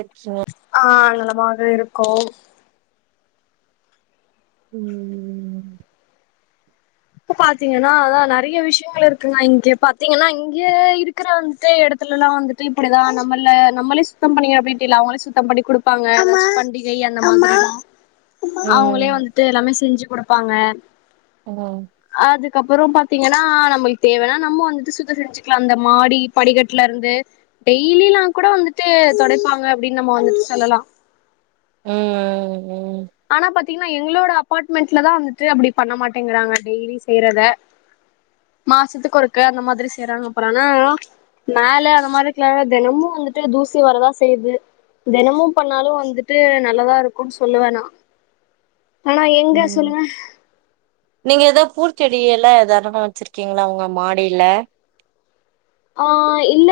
எட்சோ ஆ நலமாக இருக்கோ உம் இப்ப பாத்தீங்கன்னா அதா நெறைய விஷயங்கள் இருக்குங்க இங்க பாத்தீங்கன்னா இங்க இருக்கிற வந்துட்டு எடத்துல எல்லாம் வந்துட்டு இப்படிதா நம்மள நம்மளே சுத்தம் பண்ணீங்க அப்டின்டு இல்ல அவங்களே சுத்த பண்ணி குடுப்பாங்க பண்டிகை அந்த மாரிலா அவங்களே ம் வந்துட்டு எல்லாமே செஞ்சு குடுப்பாங்க ம் அதுக்கப்பறோ பாத் த்தீங்கனா நம்மளுக் தேவனா நம்ம வந்துட்டு சுத்த செஞ்சுக்கலா இந்த மாடி படிக்கட்டுல ருந்து டெய்லி ல்லா கூட வந்துட்டு தொடப்பாங்க அப்டின் நம்ம வந்துட் சொல்லலா ஹு ம் ம் த்தீங்கனா எங்ளோட அபாட்மெண்ட்லதா வந்துட்டு அப்டி பண்ண மாட்டேங்றாங்க டெய்லி செய்றத மாசத்துக் கொருக்க அந்த மாதிரி செய்றாங்க அப்றோனா மேல அந்த மாரிக்குலால தெனமு வந்துட்டு தூசி வரதா செய்து தெனமு பண்ணாலு வந்துட்டு நல்லதாருக்குன் சொல்லுவே நா ஆனா எங்க ம் சொல்லுங்க நீங்க எதோ பூச்செடி எல்லா ஏதார்னமா வச்சிருக்கிங்ளா ஒங்க மாடில்ல ஆஹ் இல்ல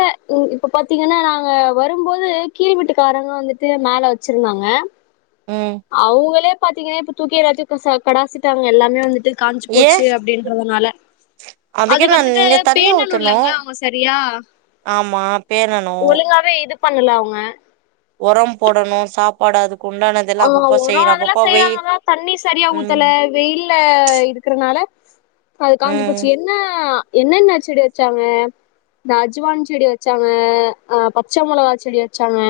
இப்ப பாத்திங்கனா நாங்க வரும்போது கீழ்வீட்டுக்காரங்க வந்துட்டு மேல வச்சிருந்தாங்க ம் அவுங்களே பாத்திங்கினா இப்ப தூக்கி எல்லாத்யு கச கடாசிட்டாங்க எல்லாமே வந்துட்டு காஞ்சு ஏ போச்சு அப்டின்றதனால அதுக்கே நா அதுக்கந்துட்டு நீங்க தண்ணி ஊத்தணு பேணனுல்லங்க அவங்க சரியா ஆமா பேணணு ஒழுங்காவே இது பண்ணுல அவுங்க ஒரம் போடணு சாப்பாடு அதுக் ஆஹ் உரோ அதெல்லா செய்யறாங்கதா தண்ணி சரியா ம் ஊத்தல வெயில்ல இருக்றனால அது ம் காஞ்சிபொச்சி என்ன என்னென்ன செடி வச்சாங்க ந்த அஜ்வான் செடி வச்சாங்க அ பச்ச மொளகா செடி வச்சாங்க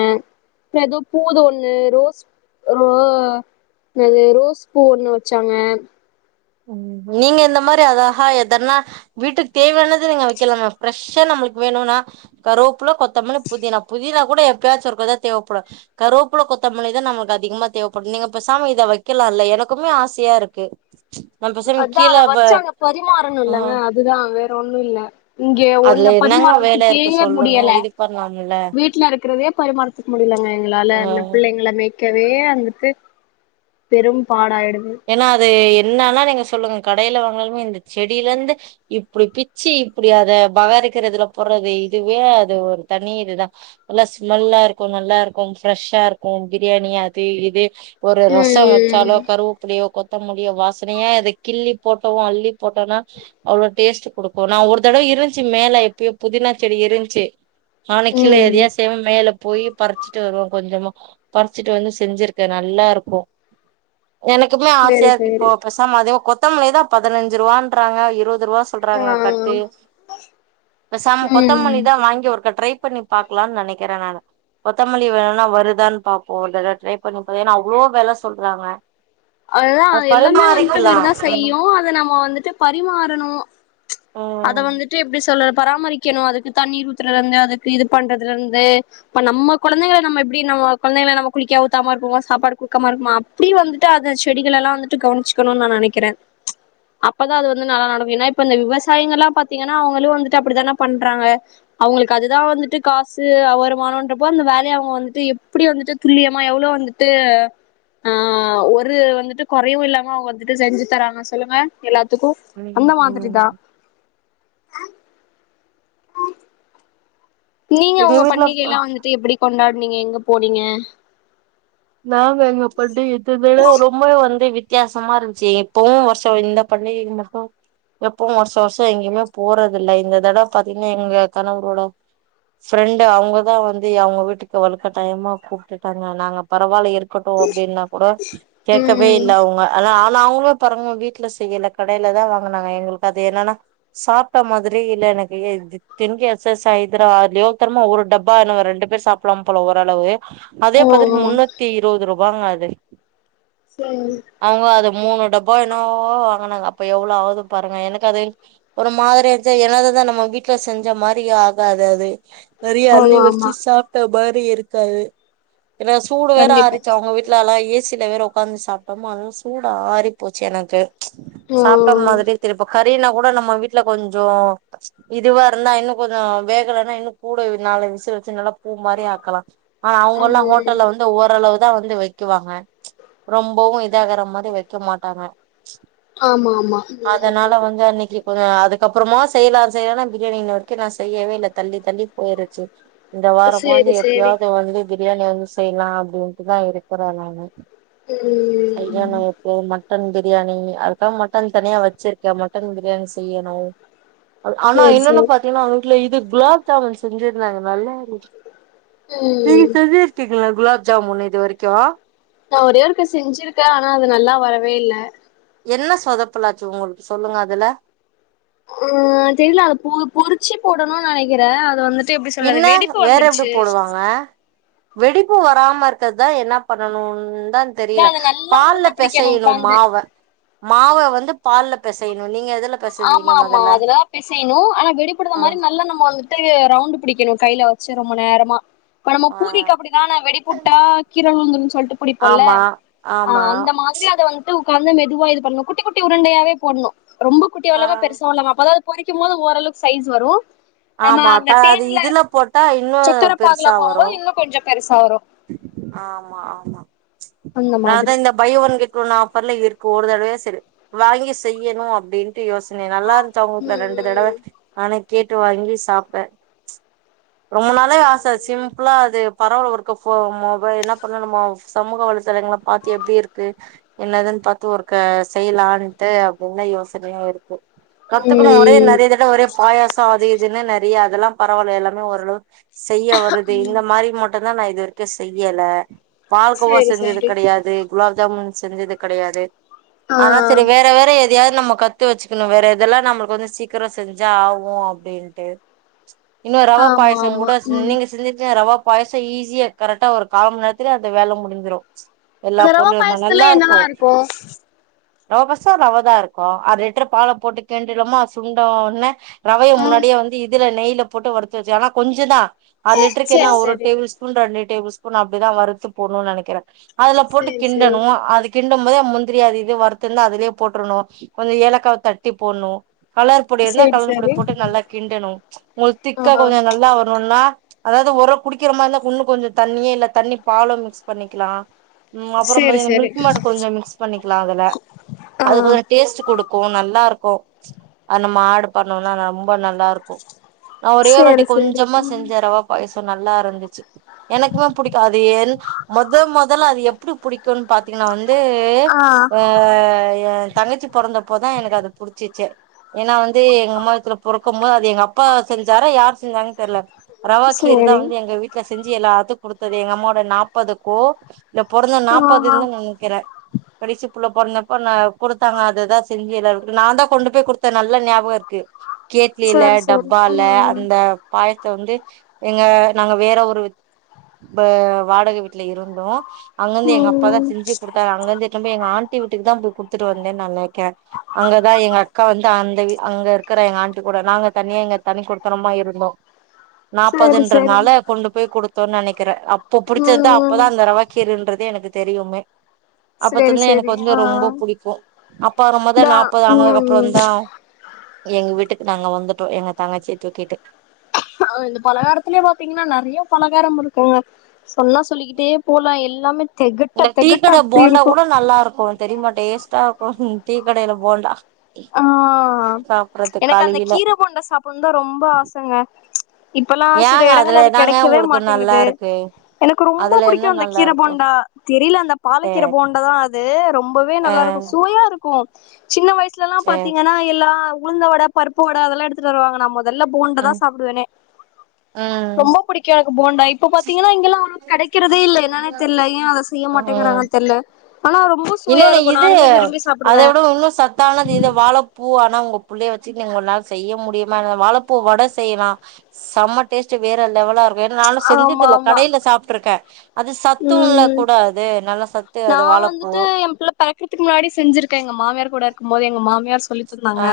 எதோ பூது ஒண்ணு ரோஸ் ரோ ன்னது ரோஸ் பூ ஒண்ணு வச்சாங்க உம் நீங்க இந்த மாரி அதகா எதன்னா வீட்டுக் தேவயானத நீங்க வக்கலமா ஃப்ரெஷ்ஷா நம்ளுக் வேணுனா கருவப்புல கொத்தமல்லி புதினா புதினா குட எப்பயாச்சு ஒருக்கதா தேவப்படு கருவப்புல கொத்தமல்லி தா நம்ளுக் அதிகமா தேவப்படு நீங்கப்பெசாம இத வக்கலால்ல எனக்குமே ஆசயாருக்கு அதான் அத வச்சா அங்க ஆ பரிமாறணுல்லங்க அதுதா வேற ஒண்ணு இல்ல இங்க அதுல ஒன்ன என்னங்க வேல பரிமார்றதுக்கே இருக்கு சொல்லுங்க முடியல இது பண்லாம்ல வீட்லருக்கிறதே பரிமாறத்துக் முடிலங்க எங்களால இந்த ஆ பிள்ளங்கள மே க்கவே வந்துட்டு பெரும்பாடாய் ஏனா அது என்னால்லா நீங்க சொல்லுங்க கடயில வாங்னாலுமே இந்த செடியிலந்து இப்டி பிச்சி இப்டி அத பகாரிக்கிறதுல போட்றது இதுவே அது ஒரு தனி இதுதா நல்லா ஸ்மெல்லாருக்கு நல்லாருக்கு ஃப்ரெஷ்ஷாருக்கு பிரியாணி அது இது ஒரு ரசோ வச்சாலோ ம் கருவப் கொத்தமலியோ வாசனயா இத கிள்ளி போட்டோ அள்ளி போட்டோனா அவ்ளோ டேஸ்ட் குடுக்கு நா ஒரு தடவ இருந்ச்சி மேல எப்யோ புதினா செடி இருந்ச்சி ஆனக்கிழ ம் ம் எதயா செய்வ மேல போயி பறிச்சிட்டு வருவோ கொஞ்சமா பறிச்சிட்டு வந்து செஞ்சிருக்கே நல்லா இருக்கூ எனக்குமே சேரி ஆசயாருக்கு இப்போ சேரி பெசாம அதுவு கொத் த்தமலிதா பதினஞ்சி ரூவான்றாங்க இருவத் து ரூவா ஆ சொல்றாங்க கட்டு சம் கொத்தமல்லி ம் தா வாங்கி ஒருக்கா ட்ரை பண்ணி பாக்கலான் நெனைக்கிறே நானு கொத்தமல்லி வேனா வருதான் பாப்போ அத ட்ரை பண்ணி ஏனா அவ்ளோ வெல சொல்றாங்க அதுதா அது எல்லாமே வந்துட்டு பரிமாறிக்கலா வருதா ம் செய்யூ அத நம்ம வந்துட்டு பர் ரிமாறணு அத வந்துட்டு எப்டி சொல்ல பராமரிக்கணு அதுக்கு தண்ணீர் ஊத்துறலருந்து அதுக்கு இது பண்றதுலருந்து இப்ப நம்ம கொழந்தங்கள நம்ம எப்டி நம்ம கொழந்தங்கள நம்ம குளிக்க ஊத்தாமருப்போமா சாப்பாடு குடுக்காம இருப்மா அப்டி வந்துட்டு அத செடிகளல்லா வந்துட்டு கவ்னிச்சிக்கணூன் நா நெனைக்கிற அப்பதா அது வந்து நல்லா நடக்கு ஏனா இப்ப இந்த விவஸ் சாயிங்கல்லா பாத்திங்கனா அவுங்களு வந்துட்டு அப்டிதான பண்றாங்க அவுங்களுக் அதுதா வந்துட்டு காசு அ வருமானன்றப்போ அந்த வேலய அவுங்க வந்துட்டு எப்டி வந்துட்டு துல்லியமா எவ்ளோ வந்துட்டு ஆஹ் ஒரு வந்துட்டு கொறயுல்லாம அவுங்க வந்துட்டு செஞ்சுதராங்க சொல்லுங்க எல்லாத் த்துக்கு ம் ம் அந்த மாதிரி ம் தா நீங்க எங்க உங்க வீட்ல ப பண்டிகைல்லா வந்துட்டு எப்டி கொண்டாட் நீங்க எங்க போறிங்க நாங்கெங்கப்படி இந்ததடவ ரொம்பவே வந்து விட் வித்தியாசமாயிருந்ச்சு இப்பவு வருஷொ இந்த பண்டிகைக்கு மட்டும் எப்பவும் வருஷ்ஷோ வருஷ்ஷோ எங்கயுமே போறதில்லை இந்த தடவை பாத்திங்னா எங்க கணவரோட ஃப்ரெண்டு அவங்கதான் வந்து அவங்க வீட்டுக்கு வழுக்கட்டாயமா கூப்டுட்டாங்க நாங்க பரவால்ல இருக் இருக்கட்டும் அப்டின்னாகூட கேட்கவே இல்ல ம் அவங்க அதான்னா நாங்களும் பாருங்க வீட்ல செய்யல கடையில தான் வாங்கினாங்க எங்களுக்கு அது என்னன்னா சாப்பிட்ட மாதிரியே இல்ல எனக்கு [unintelligible] திரும்ப ஒரு டப்பா ரெண்டு பேர் சாப்டலாம் போல ஓரளவு அதே ம் பதிரிமுன்ன [unintelligible] அது செரிஙக அவங்க அது மூணு டப்பா என்னோவோ வாங்கினாங்க அப்ப எவ்ளோ ஆகுது பாருங்க எனக்கு அது ஒருமாரி இருன்ச்சு எனதுதான் நம்ம வீட்ல செஞ்சமாரி ஆகாது அது கறிய ஆமா அள்ளிவச்சி ஆமா சாப்ட்டபாரு இருக்காது என்னா சூடு வேற கண்டிப்பா ஆறிச்சா அவங்க வீட்ல எல்லாயி ஏசியில வேற உட்காந்து சாப்ட்டோமா அதுல சூடு ஆறிப்போச்சு எனக்கு ம் சாப்டமாதிரி திருப்பொக்கார் அப்படியென்னாகூட நம்ம வீட்ல கொஞ்ச இதுவா இருந்தா இன்னும் கொஞ்ச வேகலன்னா இன்னும் கூட நாலு விசில் வச்சு நல்லா பூ மாரி ஆக்கலாம் ஆனா அவங்கல்லாம் ஹோ ம் ஹோட்டல்ல வந்து ஓரளவு நான் வந்து வக்குவாங்க ரொம்பவும் இதாகர மாரி வக்கமாட்டாங்க ஆமா ஆமா கொஞ்ச அதுக்கப்புறமா செய்யலா செய்யலான் பிரியாணி இன்ன வரைக்கும் நான் செய்யவே இல்ல தள்ளி தள்ளி போய்ருச்சு இந்த வாரமாது சேரி சேரி எப்டியாது வந்து பிரியாணிவந்து செய்யலாம் அப்டின்ட்டுதான் இருக்கற நானும் உம் மட்டன் பிரியாணி அதுக்காக மட்டன் தனியா வச்சிருக்கே மட்டன் பிரியாணி செய்யணும் ஆனா சேரி இன்னொன்னு சேரி பாத்தீங்கன்னா அவ்ங்க வீட்ல இது குலாப்ஜாமன் செஞ்சிருந்தாங்க நல்லாயிருந்துச்சு உம் இந்த குலாப்ஜாமுன் இது வரைக்கும் நான் ஒரே ஒருக்க செஞ்சிருக்கேன் ஆனா அது நல்லா வரவே இல்ல என்ன சொதப்பலாச்சு உங்களுக்கு சொல்லுங்க அதுல ஆஹ் தெர்லா அத பூ பொறிச்சி போடணுன் நெனைக்கிறே அத வந்துட் என்ன வேற எப்டி போடுவாங்க வெடி ப்பு வராம இருக்றதுதா என்னா பண்ணனு இதா தெரியல அத நல்லா பால்ல உருண்ட பிடிக்கணு பெசையணு உக்காந்து மாவ மாவ வந் து பால்ல பெசயணு நீங்க அத ஆமா ஆமா அதுலதா பெசையணு ஆனா வெடிப்படாத ஆ மாரி நல்லா நம்ப வந்துட்டு ரவுண்டு பிடிக்கணு கையில வெச்சி ரொம்ப நேரமா இப்ப நம்ப ஆ பூரிக் அப்டிதானா வெடிப்புட்டா கீரல் உலுந்துருன்னு சொல்ட்டு புடிப்பல்ல ஆமா ஆமா ஆஹ் அந்த மாதிரி அத வந்துட்டு பால்ல மெதுவா இது பண்ணு குட்டி குட்டி உருண்டையாவே போடணு ரொம்ப குட்டியாவு ஆ இல்லாமா பெருசாவு இல்லாமா அப்பதா அது பொறிக்கும்போது ஓரளவுக்கு சைஸ் வரு நம்ம ஆமா அப்ப அந்த அது தேன்ல இதுல போட்டா இன்னு சக்கர பாகுல பெருசா வரு போகும்போது இன்னு கொஞ்சோ பெருசா வரு ஆமா ஆமா ம்ச் அந்த நா தா மாதிரி இந்த பை ஒன் கெட் ஒன் ஆ பொர்ளை இருக்கு ஒரு தடவயா சரி வாங்கி செய்யணு அப்டின்ட்டு யோசன நல்லாரு ம் [unintelligible] ரெண்டு தடவ ம் நானே கேட்டு வாங்கி சாப்பே ம்ச் ரொம்ப நாளா ஆச சிம்ப்ளா அது பரவால ஒரு க்கு ஃபோ மொபைல் என்னா பண்ணனு நம்ப சமூக வலைத்தளங்கள பாத்து எப்டி இருக்கு என்னதுன்னு பாத்து ஒருக்க செயலான்ட்டு அப்டின்னு யோசனையா இருக்கு கத்துக்கணு ம் ஒரே நெறைய தடவ ஒரே பாயாசோ அது இது இதுன்னு நெறையா அதெல்லா பரவால எல்லாமே ஓரளவு செய்ய வருது ம் இந்த மாரி மட்டுந் அதா நா இது வரைக்கு செய்யல பால்கோவா சேரி செஞ்சது சேரி கெடையாது குலாப் ஜாமூன் செஞ்சது கெடையாது ஆ ஆனா செரி வேற வேற எதையாத் நம்ப கத்து வெச்சுக்கணு வேற எதெல்லா நம்ளுக்கு வந்து சீக்ரோ செஞ்ஜா ஆகு அப்டின்ட்டு இன்னு ரவா ஆமா பாயாசங் ஆமா கூட ம் நீங்க செஞ்சுருக்கிங்ளா ரவா பாயாச ஈஸியா கரெக்டா ஒரு காமண் நேரத்துலே அந்த வேல முடிஞ்சிரு எல்லா அந்த ரவா பொருளு இருந்தா பாயாஷ்த்துல என்னவா இருக்கு ரவபாஷ்தா ரவதா இருக்கு அரை லிட்டர் பால போட்டு கிண்டிலோமா சுண்டோனே ரவைய ஆ முன்னாடியே வந்து இதுல நெய் ல போட்டு வறுத்து வச்சு ஆனா கொஞ்ச தான் அர லிட்டருக்கு என்னா சேரி ஒரு சேரி டேபுள்ஸ்பூன் ரண்டு டேபிள் ஸ்பூன் அப்டிதா வறுத்து போடுனுனு நனைக்கிற. அதுல போட்டு சேரி கிண்டனு சேரி அதுக் கிண்டும் போதே முந்திரி அது இது வரத்துந்து அதுலயே போற்றுனும் கொஞ்சம் ஏலக்காவ தட்டி போடுனும் கலர் பொடி இருந்தா சேரி கலர் பொடி சேரி போட்டு நல்லா கிண்டணும் உங்களுக்கு திக்கா ஆ கொஞ்சம் நல்லா வரணும்னா அதாவது ஒரு குடிக்கிற மாறி இருந்தா இன்னும் கொஞ்சம் தண்ணியே இல்ல தண்ணி பாலும் மிக்ஸ் பண்ணிக்கலா உ அப்புறம் சேரி [unintelligible] சேரி மில்க் மெய்ட் கொஞ்சம் மிக்ஸ் பண்ணிக்கலா அதுல ஆ அது கொஞ்சம் டேஸ்ட் கொடுக்கும் நல்லா இருக்கும் அந்த மாடு பண்ணோம்னா ரொம்ப நல்லா இருக்கும் நா ஒரே ஒருவாட்டி சேரி சேரி கொஞ்சமா செஞ்ச ரவா பாயாசம் நல்லா இருந்துச்சு எனக்குமே புடிக்கும் அது ஏன் முத முதல்ல அது எப் டி பிடிக்கும்னு பாத்தீங்கன்னா வந் தே ஆ யெ தங்கச்சி பொறந்தப்போதான் எனக்கு அது புடிச்சிச்சு ஏன்னா வந்து எங்க அம்மா வைத்துல பொறக்கும் போது அது எங்க அப்பா செஞ்சாரா யாரும் செஞ்சாங்கன்னு தெருல ர கீர் தா சேரி வந்து எங்க வீட்ல செஞ்சு எல்லாத்துக்கும் கொடுத்தது எங்க அம்மாவோட நாற்பதுக்கோ இவ பொறந்து ஆஹா நாப்பதுன்னு நினைக்கிறேன் கடைசு புள்ள பொருந்தப்ப நா கொடுத்தாங்க அதுதான் செஞ்சு எல்லாருக்கு நான் தான் கொண்டு போய் கொடுத்தேன் நல்ல ஞாபகம் இருக்கு கேட்லில சேரி சேரி டப்பால ம் அந்த பாய வந்து எங்க நாங்க வேற ஒரு ஒரு வாடகை வீட்ல இருந்தோம் அங்க இருந்து எங்க அப்பாதா ம் செஞ்சு கொடுத்தாங்க அங்கந்து எட்டுக்குனு போய் எங்க ஆண்டி வீக்கு தான் போய் குடு த்துட்டு வந்தே நல்லா இருக்கேன் அங்கதான் எங்க அக்கா வந்து அந்த அங்க இருக்கற எங்க ஆன்ண்டி கூட நாங்க தனியா எங்க தனி கொடுத்தனமா இருந்தோம் சேரி முப்பதுன்ற சேரி நால கொண்டு போய் கொடுத் து நினைக்கிறேன் அப்ப பிடிச்சதுதான் ம் அப்பதான் அந்த ரவா கீறுன்றதே எனக்கு தெரியுமே சேரி அப்பத்திருந்தே சேரி எனக்கு வந்து ஆ ரொம்ப பிடிக்கும் அப்பா ஆகும்போதே தா நாப்பது ஆனதுக்கு ம் அப்புறம் தான் எங்க வீட்டுக்கு நாங்க வந் தோம் எங்க தங்கச்சி தூக்கிட்டு [unintelligible] பலகாரத்துலயே பாத்தீங்கன்னா நெறைய பலகாரம் இருக்குங்க சொன்னா சொல்லிகிட்டே போலா எல் லாமே இந்த டீக்கடை போண்டா கூட நல்லா இருக்கும் தெரியுமா டேஸ்ட் ஆக்கும் டீ கடையிலே போண்டா ஆஹ் சாப்புறது எனக்கு அந்த காலையில கீரே போண்ட சாப்பிடணு தா ரொம்ப ஆசங்க இப்பெல்லா சில ஏங்க எடங்கள்ள அதுல அது என்னாங்க கெடைக்கவே உங்களுக்கு நல்லா மாட்டேங்குது இருக்கு எனக்கு ரொம்ப அதுல பிடிக்கு என்ன அந்த நல்லா கீரை இருக்கு போண்டா தெரியல அந்த பாலக்கீரை சேர் போண்ட தா அது ரொம்பவே ஆ நல்லா இருக்கு சுவையா இருக்கு சின்ன வயசு வயசுல எல்லா சேர் பாத்தீங்கன்னா எல்லா உளுந்த வடை பருப்புவடை அதெல்லா எடுத்துட்டு வருவாங்க நமக் அதெல்லா போண்ட தா ம் சாப்பிடுவோனே ம் ரொம்ப பிடிக்கு எனக் போண்டா இப்ப பாத்தீங்கனா இங்கெல்லா அவ்ளவு கெடைக்கிறதே இல்லே என்னானே தெரில ஏன் அதை செய்ய ம் மாட்டேங்கிறாங்கன்னு தெரில ஆனா ரொம்ப சுவையா இன்னொன்னு இருக்கு நானுமே விரும்பி சாப்பிடுவே த்தானது இந்த வாழப்பூ பூ ஆனா உங்க பிள்ளைய வச்சு நீங்க உங்களாள செய்ய முடியுமா என்னனு வாழப்பூ வடே செய்யலா செம்ம டேஸ்ட் வேற லெவலா இருக்கு வேற நானு செஞ்சது ஆமா இல்லே ஆமா கடையில சாப்ட்டுருக்கே அது சத்து உல்ல ம் கூட அது நல்ல நா வந்துட்டு என் பிள்ள பாக்கிறதுக்கு முன்னாடி செஞ்சிருக்க எங்க மாமியார் கூட இருக்கும் போது எங்க மாமி யார் ஆ சொல்லிதந்தாங்க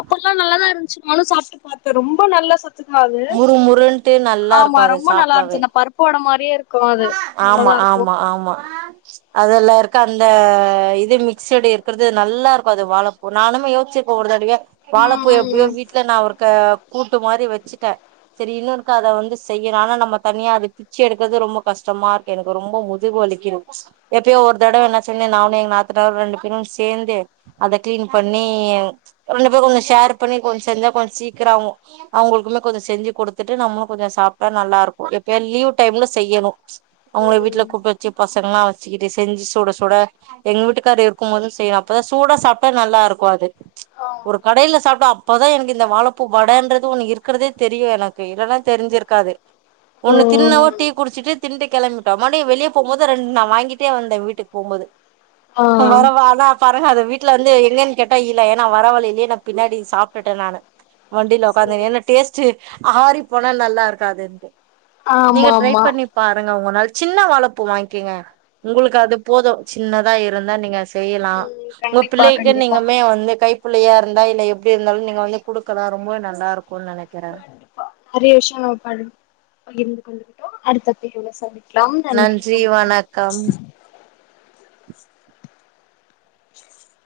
அப்பெல்லா நல்லாத இருந்துச்சு நானு சாப்பிட்டு பாத்தே ரொம்ப நல்ல சத் து கா அது முறு முறுன்ட்டு நல்லா ஆமா இருக்கு அது ரொம்ப நல்ல சாப்டவே இருந்துச் நா பருப்பு வட மாரி வேர் ஆமா ஆமா ஆமா அதுல்லே இருக்க அந்த ஆ இது மிக்சுடு இருக்கிறது நல்லா இருக்கு அது வாழப்பூ நானுமே யோசிச்சிருக் ஒரு தடவே வாழப்பூ எப்புடியோ ம் வீட்ல நா ஒருக்க கூட்டு மாரி வச்சுட்டே சேரி இன்னொருக்க அத வந்து செய்யணு ஆனா நம்ம தனியா அத பிச்சு எடுக்குறது ரொம்ப கஷ்டமா இருக்கு எனக்கு ரொம்ப முதுகு வலிக்கிம் எப்பயோ ஒரு தடவ என்ன சென்னே நானு எங்க நாத்துனாரு ரெண்டு பேரு சேர்ந்து அத கிளீன் பண்ணி ரெண்டு பேரு கொஞ்ச ஷேர் பண்ணி கொஞ்ச செஞ்சா கொஞ்ச சீக்கிர ஆவும் அவங்களுக்குமே கொஞ்ச செஞ்சு கொடுத்துட்டு நம்மளு கொஞ்ச சாப்ட்டா நல்லா இருக்கு எப்பேயே லீவ் டைம்ல செய்யணு உங்களே வீட்டுல ம் கூப்ட்டு வெச்சு பசங்களல்லா வச் சிடே செஞ்சு சூட சூட எங்க வீட்டுக்காரரு இருக்கு போது செய்யணு அப்பத சூட சாப்ட்ட நல்லா இருக்கு அது ம் ஒரு கடையில சாப்பிட்டா அப்பதா எனக்கு இந்த வாழப்பூ வடே ன்றது ஒண்ணு இருக்குறதே தெரியு எனக்கு இல்லேன்னா தெரிஞ்சிருக்காது ஒண்ணு தின்ன ஓட் ம் டீ குடுசுட்டு தின்ட்டு கிளம்பிட்டோ மடி வெளிய போம் போது ரெண்டு நா வாங்கிட்டே வந்த வீட்டுக் போம்போது ஆ ஹ வரவா அல்லா பருக அத விட் ட்டுல வந்து எங்கன்னு கேட்டா இல்ல ஏன்னா வரவாலில்லே நா பின்னாடி சாப்டுட்ட நான்னு வண்டியில உட்காந்து சரி என்ன டேஸ்ட்டு ஹாரி பொனல் நல்லா இருக்காதுன்ட்டு ஆமாம்மா ங்க உங்கனால சின்ன வாழப்பூ வாய்ங்கிங்க உங்களுக்கு அது போது சின்னதா இருந்தா நீங்க செய்யலா ம் உங்க கண்டிப்பா பிள்ளைக்கு கண்டிப்பா நீங்கமே வந்து கை புள்ளையா இருந்தா இல்ல எப்டி இருந்தாலு நீங்க வந்து குடுக்கலா ரொம்ப நல்லா இருக்குனு நெனக் [unintelligible] பகிர்ந்து கண்டுட்டோ அடுத்த பிரிவுல சந்தி லாம் நன்றி வணக்கம்